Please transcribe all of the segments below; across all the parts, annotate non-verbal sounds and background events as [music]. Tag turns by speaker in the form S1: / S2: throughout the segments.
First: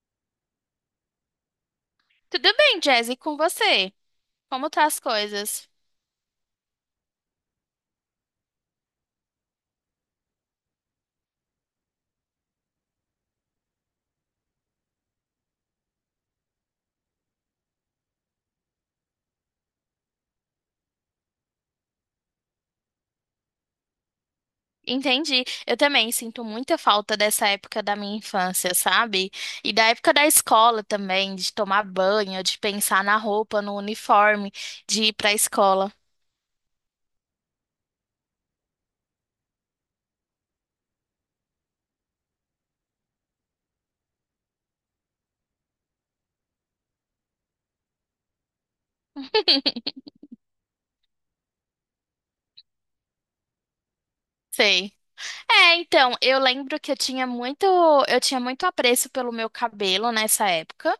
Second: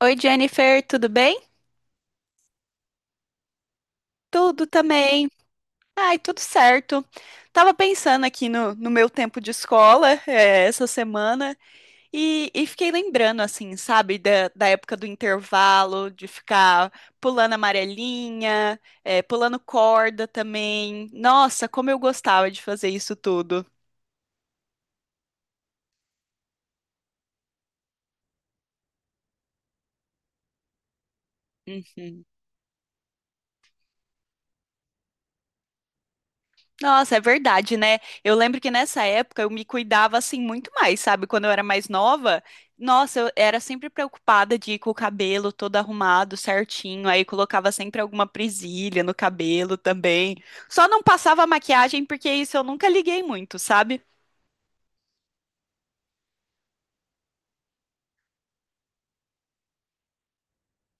S1: Oi, Jennifer, tudo bem?
S2: Tudo bem, Jazzy, com você?
S1: Tudo
S2: Como tá as
S1: também.
S2: coisas?
S1: Ai, tudo certo. Tava pensando aqui no meu tempo de escola, essa semana e fiquei lembrando, assim, sabe, da época do intervalo, de ficar pulando amarelinha, pulando corda também. Nossa, como eu gostava de fazer isso tudo.
S2: Entendi. Eu também sinto muita falta dessa época da minha infância, sabe? E da época da escola também, de tomar
S1: Uhum.
S2: banho, de pensar na roupa, no uniforme, de ir pra escola.
S1: Nossa, é verdade, né? Eu lembro que nessa época eu me cuidava assim muito mais, sabe? Quando eu era mais nova, nossa, eu era sempre preocupada de ir com o cabelo todo arrumado, certinho, aí colocava sempre alguma presilha no cabelo
S2: [laughs]
S1: também. Só não passava maquiagem porque isso eu nunca liguei muito, sabe?
S2: Sei. É, então, eu lembro que eu tinha muito apreço pelo meu cabelo nessa época.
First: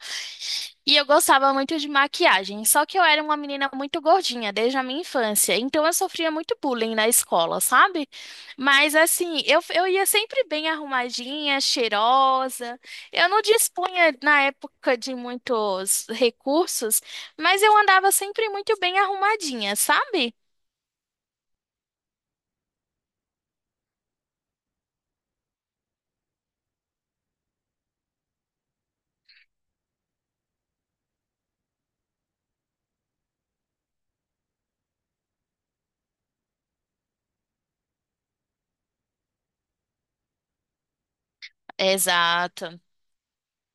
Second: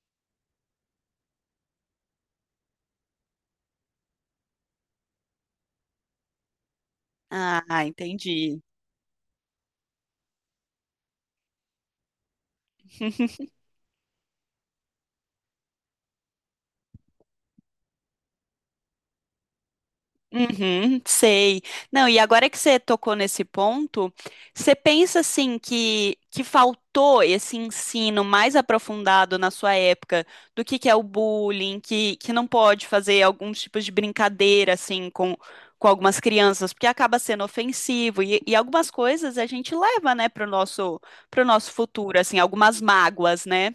S2: E eu gostava muito de maquiagem, só que eu era uma menina muito gordinha desde a minha infância, então eu sofria muito bullying na escola,
S1: Ah,
S2: sabe?
S1: entendi.
S2: Mas assim, eu ia sempre bem arrumadinha, cheirosa. Eu não
S1: [laughs]
S2: dispunha na época de muitos recursos, mas eu andava sempre muito bem arrumadinha, sabe?
S1: Uhum, sei. Não, e agora que você tocou nesse ponto, você pensa assim que faltou esse ensino mais aprofundado na sua época do que é o bullying, que não pode fazer alguns tipos de brincadeira assim com algumas crianças, porque acaba sendo ofensivo e algumas coisas a gente leva, né, pro nosso futuro, assim, algumas
S2: Exato.
S1: mágoas, né?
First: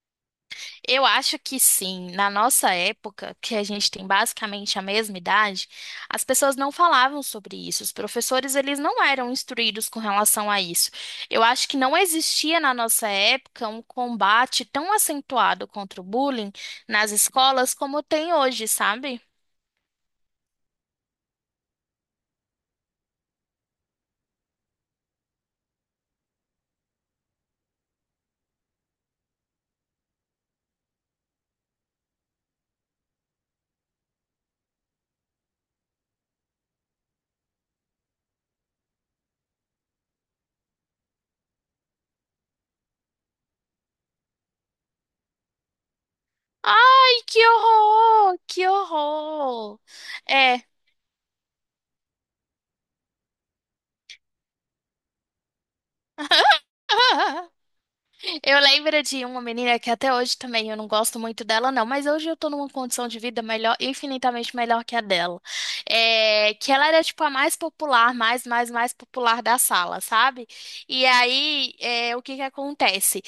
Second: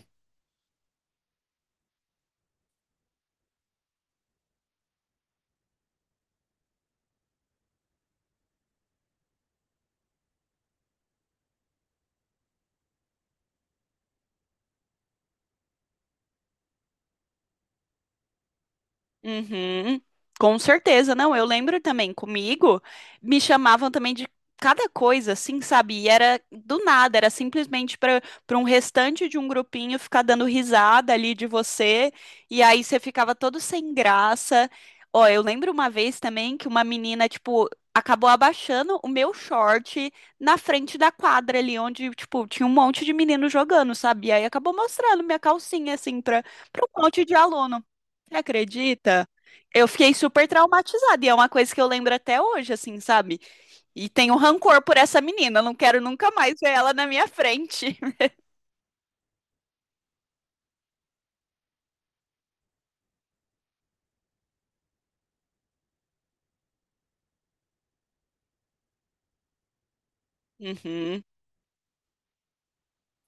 S2: Eu acho que sim. Na nossa época, que a gente tem basicamente a mesma idade, as pessoas não falavam sobre isso. Os professores, eles não eram instruídos com relação a isso. Eu acho que não existia na nossa época um combate tão acentuado contra o bullying nas escolas como tem hoje, sabe?
S1: Uhum, com certeza, não. Eu lembro também, comigo, me chamavam também de cada coisa, assim, sabe? E era do nada, era simplesmente para um restante de um grupinho ficar dando risada ali de você, e aí você ficava todo sem graça. Ó, eu lembro uma vez também que uma menina, tipo, acabou abaixando o meu short na frente da quadra ali, onde, tipo, tinha um monte de menino jogando, sabe? E aí acabou mostrando minha calcinha, assim, para um
S2: Ai,
S1: monte de
S2: que
S1: aluno. Você
S2: horror! Que
S1: acredita?
S2: horror!
S1: Eu fiquei super
S2: É.
S1: traumatizada e é uma coisa que eu lembro até hoje, assim, sabe? E tenho rancor por essa menina, eu não quero nunca mais ver ela na minha
S2: [laughs]
S1: frente. [laughs]
S2: Eu lembro de uma menina que até hoje também eu não gosto muito dela, não, mas hoje eu tô numa condição de vida melhor, infinitamente melhor que a dela. É, que ela era tipo a mais popular, mais popular da sala, sabe? E
S1: Uhum.
S2: aí, é, o que que acontece?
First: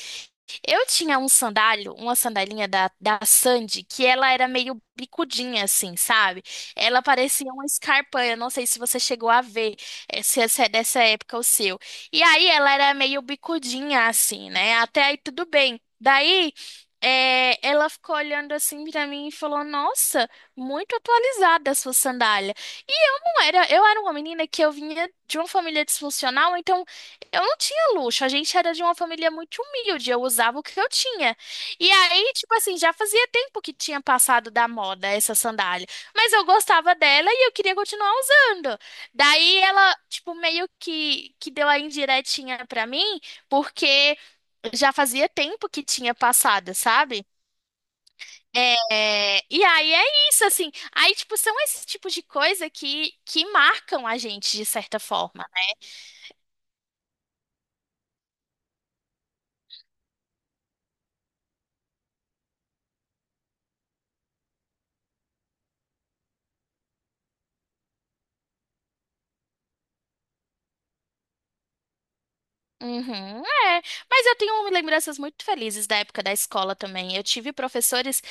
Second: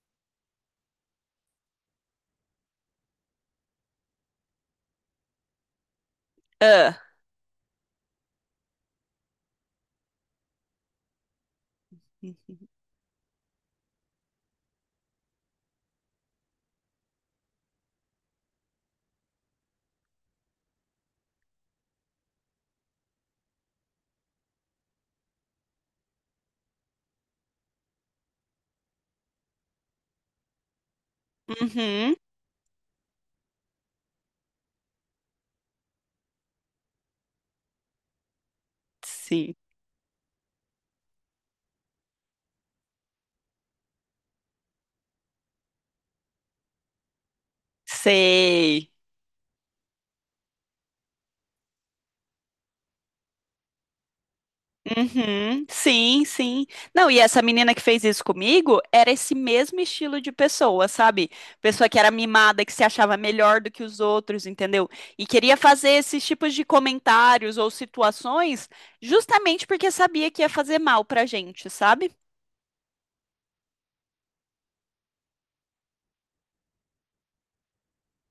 S2: Eu tinha um sandálio, uma sandalinha da Sandy, que ela era meio bicudinha, assim, sabe?
S1: Ah.
S2: Ela parecia uma escarpa, eu não sei se você chegou a ver, se essa é dessa época o seu. E aí
S1: Uhum.
S2: ela era meio bicudinha, assim, né? Até aí tudo bem. Daí, ela ficou olhando assim pra mim e falou: Nossa, muito atualizada a sua sandália. E eu não era, eu era uma menina que eu vinha de uma família disfuncional, então. Eu não tinha luxo, a gente era de uma família muito humilde, eu usava o que eu tinha. E
S1: Uhum.
S2: aí, tipo assim, já fazia tempo que tinha passado da moda essa sandália, mas eu gostava dela e eu queria continuar usando.
S1: Sim.
S2: Daí ela, tipo, meio que deu a indiretinha pra mim, porque já fazia tempo que tinha passado, sabe?
S1: Sei.
S2: É, e aí é isso, assim. Aí, tipo, são esses tipos de coisa que marcam a gente de certa forma.
S1: Uhum, sim, sim. Não, e essa menina que fez isso comigo era esse mesmo estilo de pessoa, sabe? Pessoa que era mimada, que se achava melhor do que os outros, entendeu? E queria fazer esses tipos de comentários ou situações justamente porque sabia que ia fazer mal pra gente, sabe?
S2: Uhum, é. Mas eu tenho lembranças muito felizes da época da escola também. Eu tive professores,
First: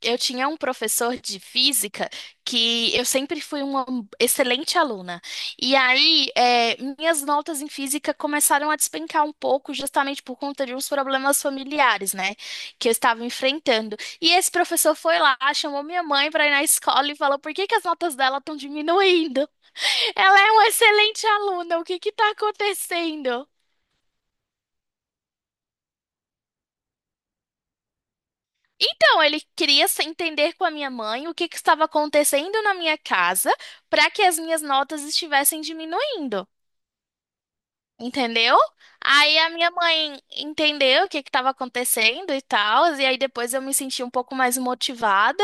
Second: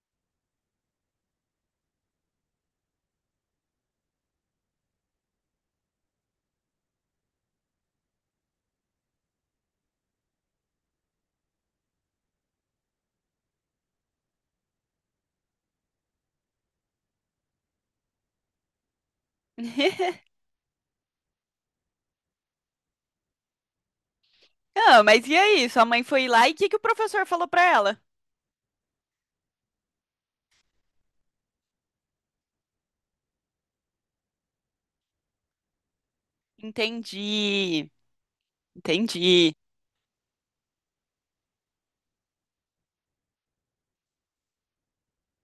S2: eu tinha um professor de física que eu sempre fui uma excelente aluna. E aí, é, minhas notas em física começaram a despencar um pouco, justamente por conta de uns problemas familiares, né, que eu estava enfrentando. E esse professor foi lá, chamou minha mãe para ir na escola e falou: Por que que as notas dela estão diminuindo? Ela
S1: [laughs]
S2: é uma excelente aluna, o que que está acontecendo?
S1: Ah, mas e aí? Sua mãe foi lá e o que que o professor falou pra ela?
S2: Então, ele queria se entender com a minha mãe o que que estava acontecendo na minha casa para que as minhas notas estivessem diminuindo.
S1: Entendi,
S2: Entendeu? Aí a
S1: entendi.
S2: minha mãe entendeu o que que estava acontecendo e tal, e aí depois eu me senti um pouco mais motivada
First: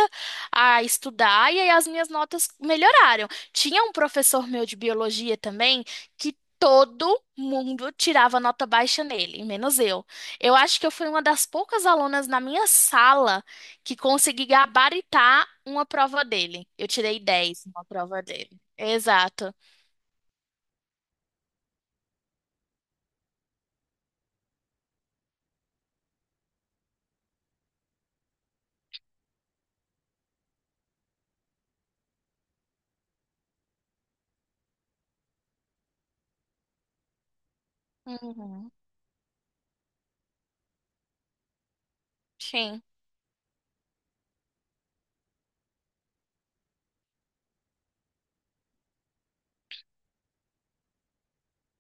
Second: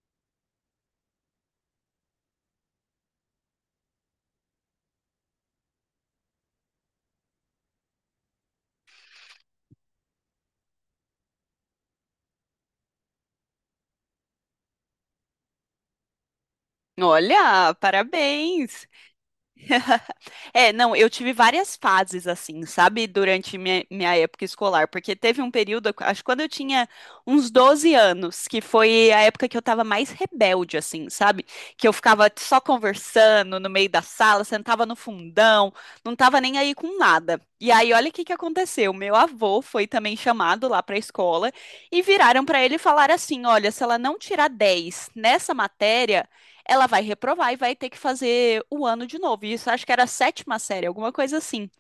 S2: a estudar, e aí as minhas notas melhoraram. Tinha um professor meu de biologia também que todo mundo tirava nota baixa nele, menos eu. Eu acho que eu fui uma das poucas alunas na minha sala que consegui gabaritar uma prova dele. Eu tirei 10
S1: Olha,
S2: numa prova dele.
S1: parabéns.
S2: Exato.
S1: [laughs] É, não, eu tive várias fases assim, sabe, durante minha época escolar, porque teve um período, acho que quando eu tinha uns 12 anos, que foi a época que eu tava mais rebelde, assim, sabe? Que eu ficava só conversando no meio da sala, sentava no fundão, não tava nem aí com nada. E aí, olha o que que
S2: Uhum.
S1: aconteceu. Meu avô foi também chamado lá pra escola e viraram pra ele e
S2: Sim.
S1: falaram assim: olha, se ela não tirar 10 nessa matéria ela vai reprovar e vai ter que fazer o ano de novo. Isso acho que era a sétima série, alguma coisa assim.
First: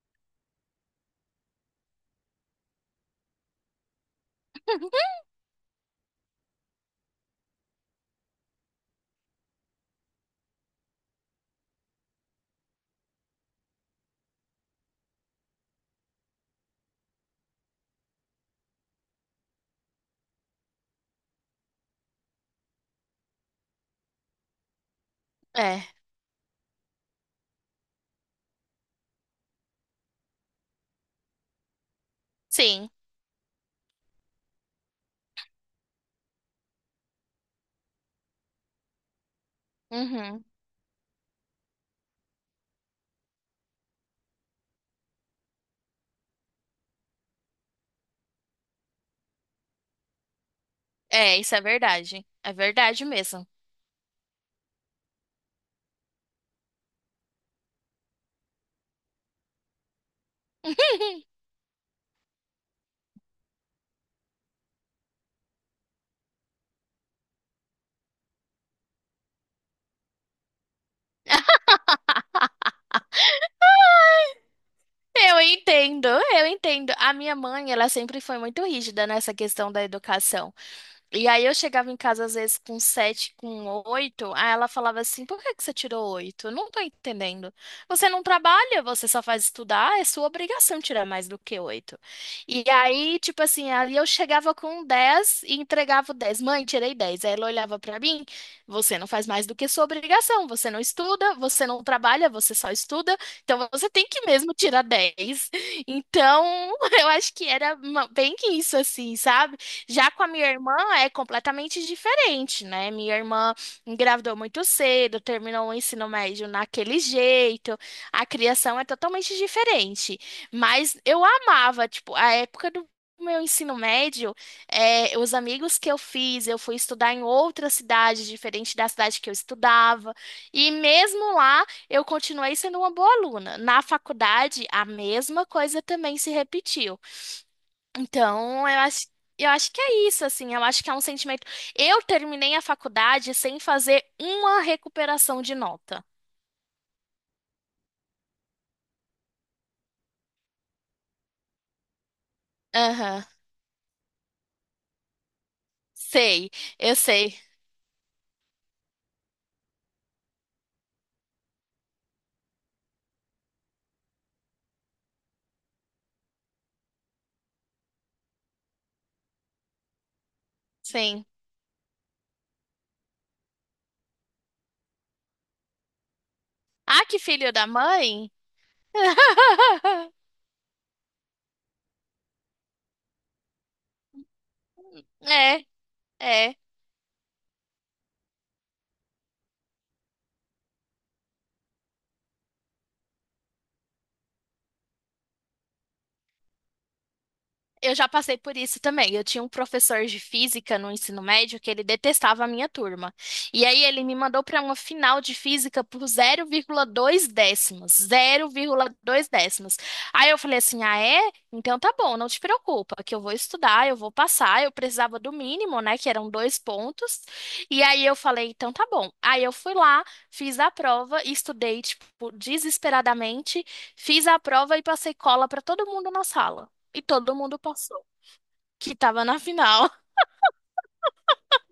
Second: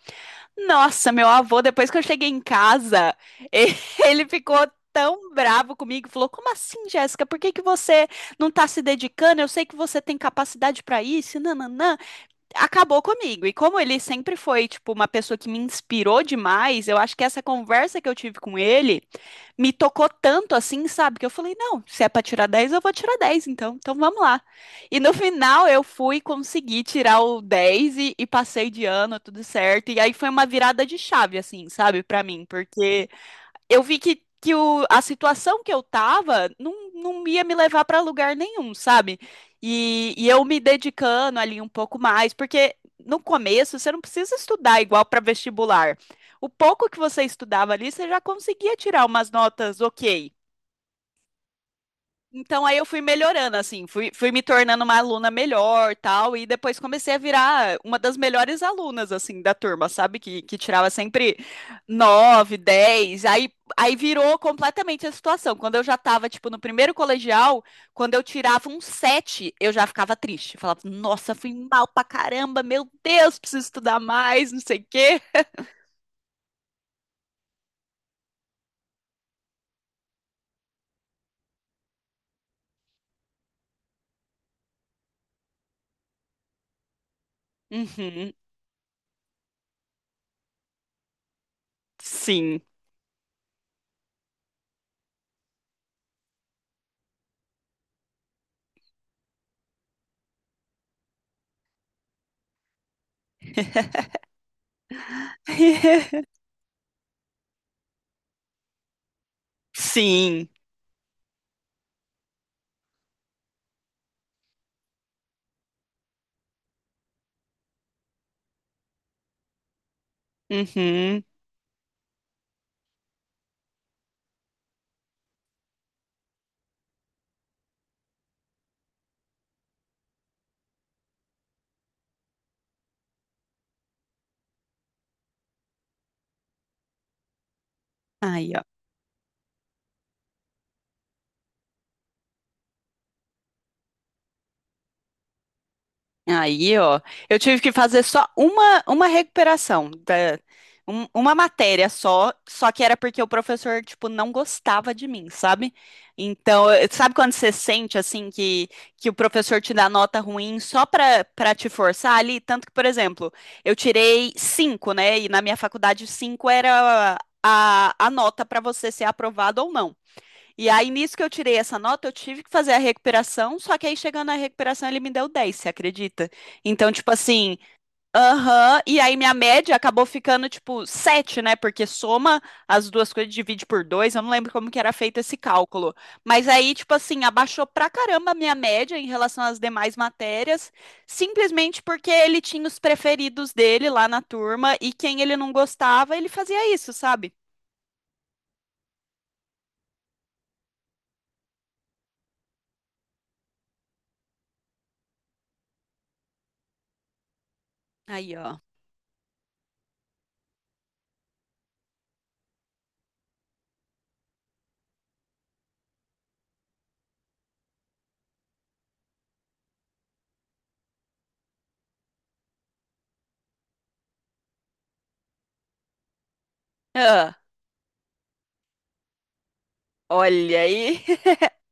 S1: Nossa, meu avô, depois que eu cheguei em casa, [laughs] ele ficou
S2: [laughs]
S1: tão bravo comigo, falou: "Como assim, Jéssica? Por que que você não tá se dedicando? Eu sei que você tem capacidade para isso, nananã" acabou comigo. E como ele sempre foi, tipo, uma pessoa que me inspirou demais, eu acho que essa conversa que eu tive com ele me tocou tanto assim, sabe? Que eu falei, não, se é pra tirar 10 eu vou tirar 10 então. Então vamos lá. E no final eu
S2: É.
S1: fui conseguir tirar o 10 e passei de ano, tudo certo. E aí foi uma virada de chave, assim, sabe, pra mim,
S2: Sim.
S1: porque eu vi que a situação que eu tava não ia me levar para lugar nenhum, sabe? E eu
S2: Uhum.
S1: me dedicando ali um pouco mais, porque no começo você não precisa estudar igual para vestibular. O pouco que você estudava ali, você já conseguia tirar umas notas ok.
S2: É, isso é verdade. É
S1: Então aí eu fui
S2: verdade mesmo.
S1: melhorando, assim, fui me tornando uma aluna melhor, tal, e depois comecei a virar uma das melhores alunas, assim, da turma, sabe? Que tirava sempre
S2: [laughs]
S1: nove, 10, aí virou completamente a situação. Quando eu já tava, tipo, no primeiro colegial, quando eu tirava um sete, eu já ficava triste. Falava, nossa, fui mal pra caramba, meu Deus, preciso estudar mais, não sei o quê.
S2: Eu entendo. A minha mãe, ela sempre foi muito rígida nessa questão da educação. E aí eu chegava em casa às vezes com sete, com oito, aí ela falava assim, por que que você tirou oito? Eu não tô entendendo. Você não
S1: Uhum,
S2: trabalha, você só faz estudar, é sua obrigação tirar mais do que oito.
S1: sim.
S2: E aí, tipo assim, ali eu chegava com dez e entregava o dez. Mãe, tirei dez. Aí ela olhava pra mim, você não faz mais do que sua obrigação, você não estuda, você não trabalha, você só estuda, então você tem que mesmo tirar dez.
S1: [laughs]
S2: Então, [laughs] eu acho que era uma- bem que isso assim, sabe? Já com a minha
S1: Sim.
S2: irmã é completamente diferente, né? Minha irmã engravidou muito cedo, terminou o ensino médio naquele jeito, a criação é totalmente diferente. Mas
S1: Uhum.
S2: eu amava, tipo, a época do meu ensino médio, é, os amigos que eu fiz, eu fui estudar em outra cidade, diferente da cidade que eu estudava, e mesmo lá eu continuei sendo uma boa aluna. Na faculdade, a mesma coisa também se repetiu.
S1: Aí,
S2: Então,
S1: ó.
S2: eu acho que é isso, assim, eu acho que é um sentimento. Eu terminei a faculdade sem fazer uma recuperação de nota.
S1: Aí, ó, eu tive que fazer só uma recuperação uma matéria só, só que era porque
S2: Aham.
S1: o professor, tipo, não gostava de mim, sabe?
S2: Sei,
S1: Então,
S2: eu
S1: sabe quando
S2: sei,
S1: você sente, assim, que o, professor te dá nota ruim só pra te forçar ali? Tanto que, por exemplo, eu tirei cinco, né? E na minha faculdade, cinco era a nota pra você ser aprovado ou não. E aí, nisso que
S2: sim.
S1: eu tirei essa nota, eu tive que fazer a recuperação, só que aí chegando na recuperação ele me deu 10, você acredita? Então,
S2: Ah,
S1: tipo
S2: que filho
S1: assim,
S2: da mãe?
S1: aham, e aí minha média acabou
S2: [laughs]
S1: ficando tipo 7, né? Porque soma as duas coisas, divide por 2. Eu não lembro como que era feito esse
S2: É,
S1: cálculo. Mas
S2: é.
S1: aí, tipo assim, abaixou pra caramba a minha média em relação às demais matérias, simplesmente porque ele tinha os preferidos dele lá na turma e quem ele não gostava, ele fazia isso, sabe?
S2: Eu já passei por isso também. Eu tinha um professor de física no ensino médio que ele detestava a minha turma. E aí ele me mandou para uma final de física por 0,2 décimos.
S1: Aí, ó.
S2: 0,2 décimos. Aí eu falei assim: ah, é? Então tá bom, não te preocupa, que eu vou estudar, eu vou passar. Eu precisava do mínimo, né? Que eram 2 pontos. E aí eu falei: então tá bom. Aí eu fui lá, fiz a prova, estudei, tipo, desesperadamente, fiz a prova e passei cola para todo mundo na sala. E todo
S1: Ah,
S2: mundo passou. Que tava na final. [laughs]
S1: olha aí. [laughs]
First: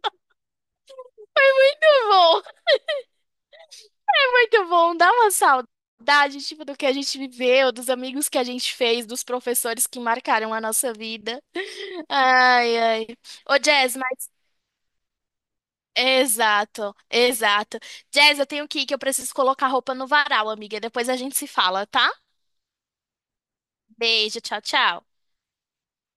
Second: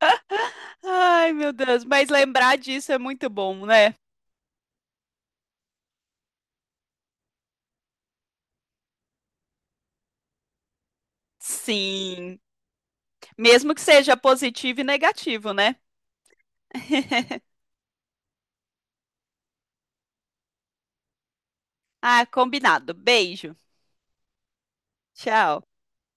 S1: Ai, meu Deus,
S2: Muito
S1: mas
S2: bom,
S1: lembrar disso é muito bom, né?
S2: muito bom. Dá uma saudade, tipo, do que a gente viveu, dos amigos que a gente fez, dos professores que marcaram a nossa vida.
S1: Sim,
S2: Ai, ai. Ô,
S1: mesmo que
S2: Jazz,
S1: seja
S2: mas...
S1: positivo e negativo, né?
S2: Exato, exato. Jazz, eu tenho que ir, que eu preciso colocar roupa no varal, amiga. Depois a gente se fala, tá?
S1: Ah, combinado. Beijo.
S2: Beijo, tchau, tchau.
S1: Tchau.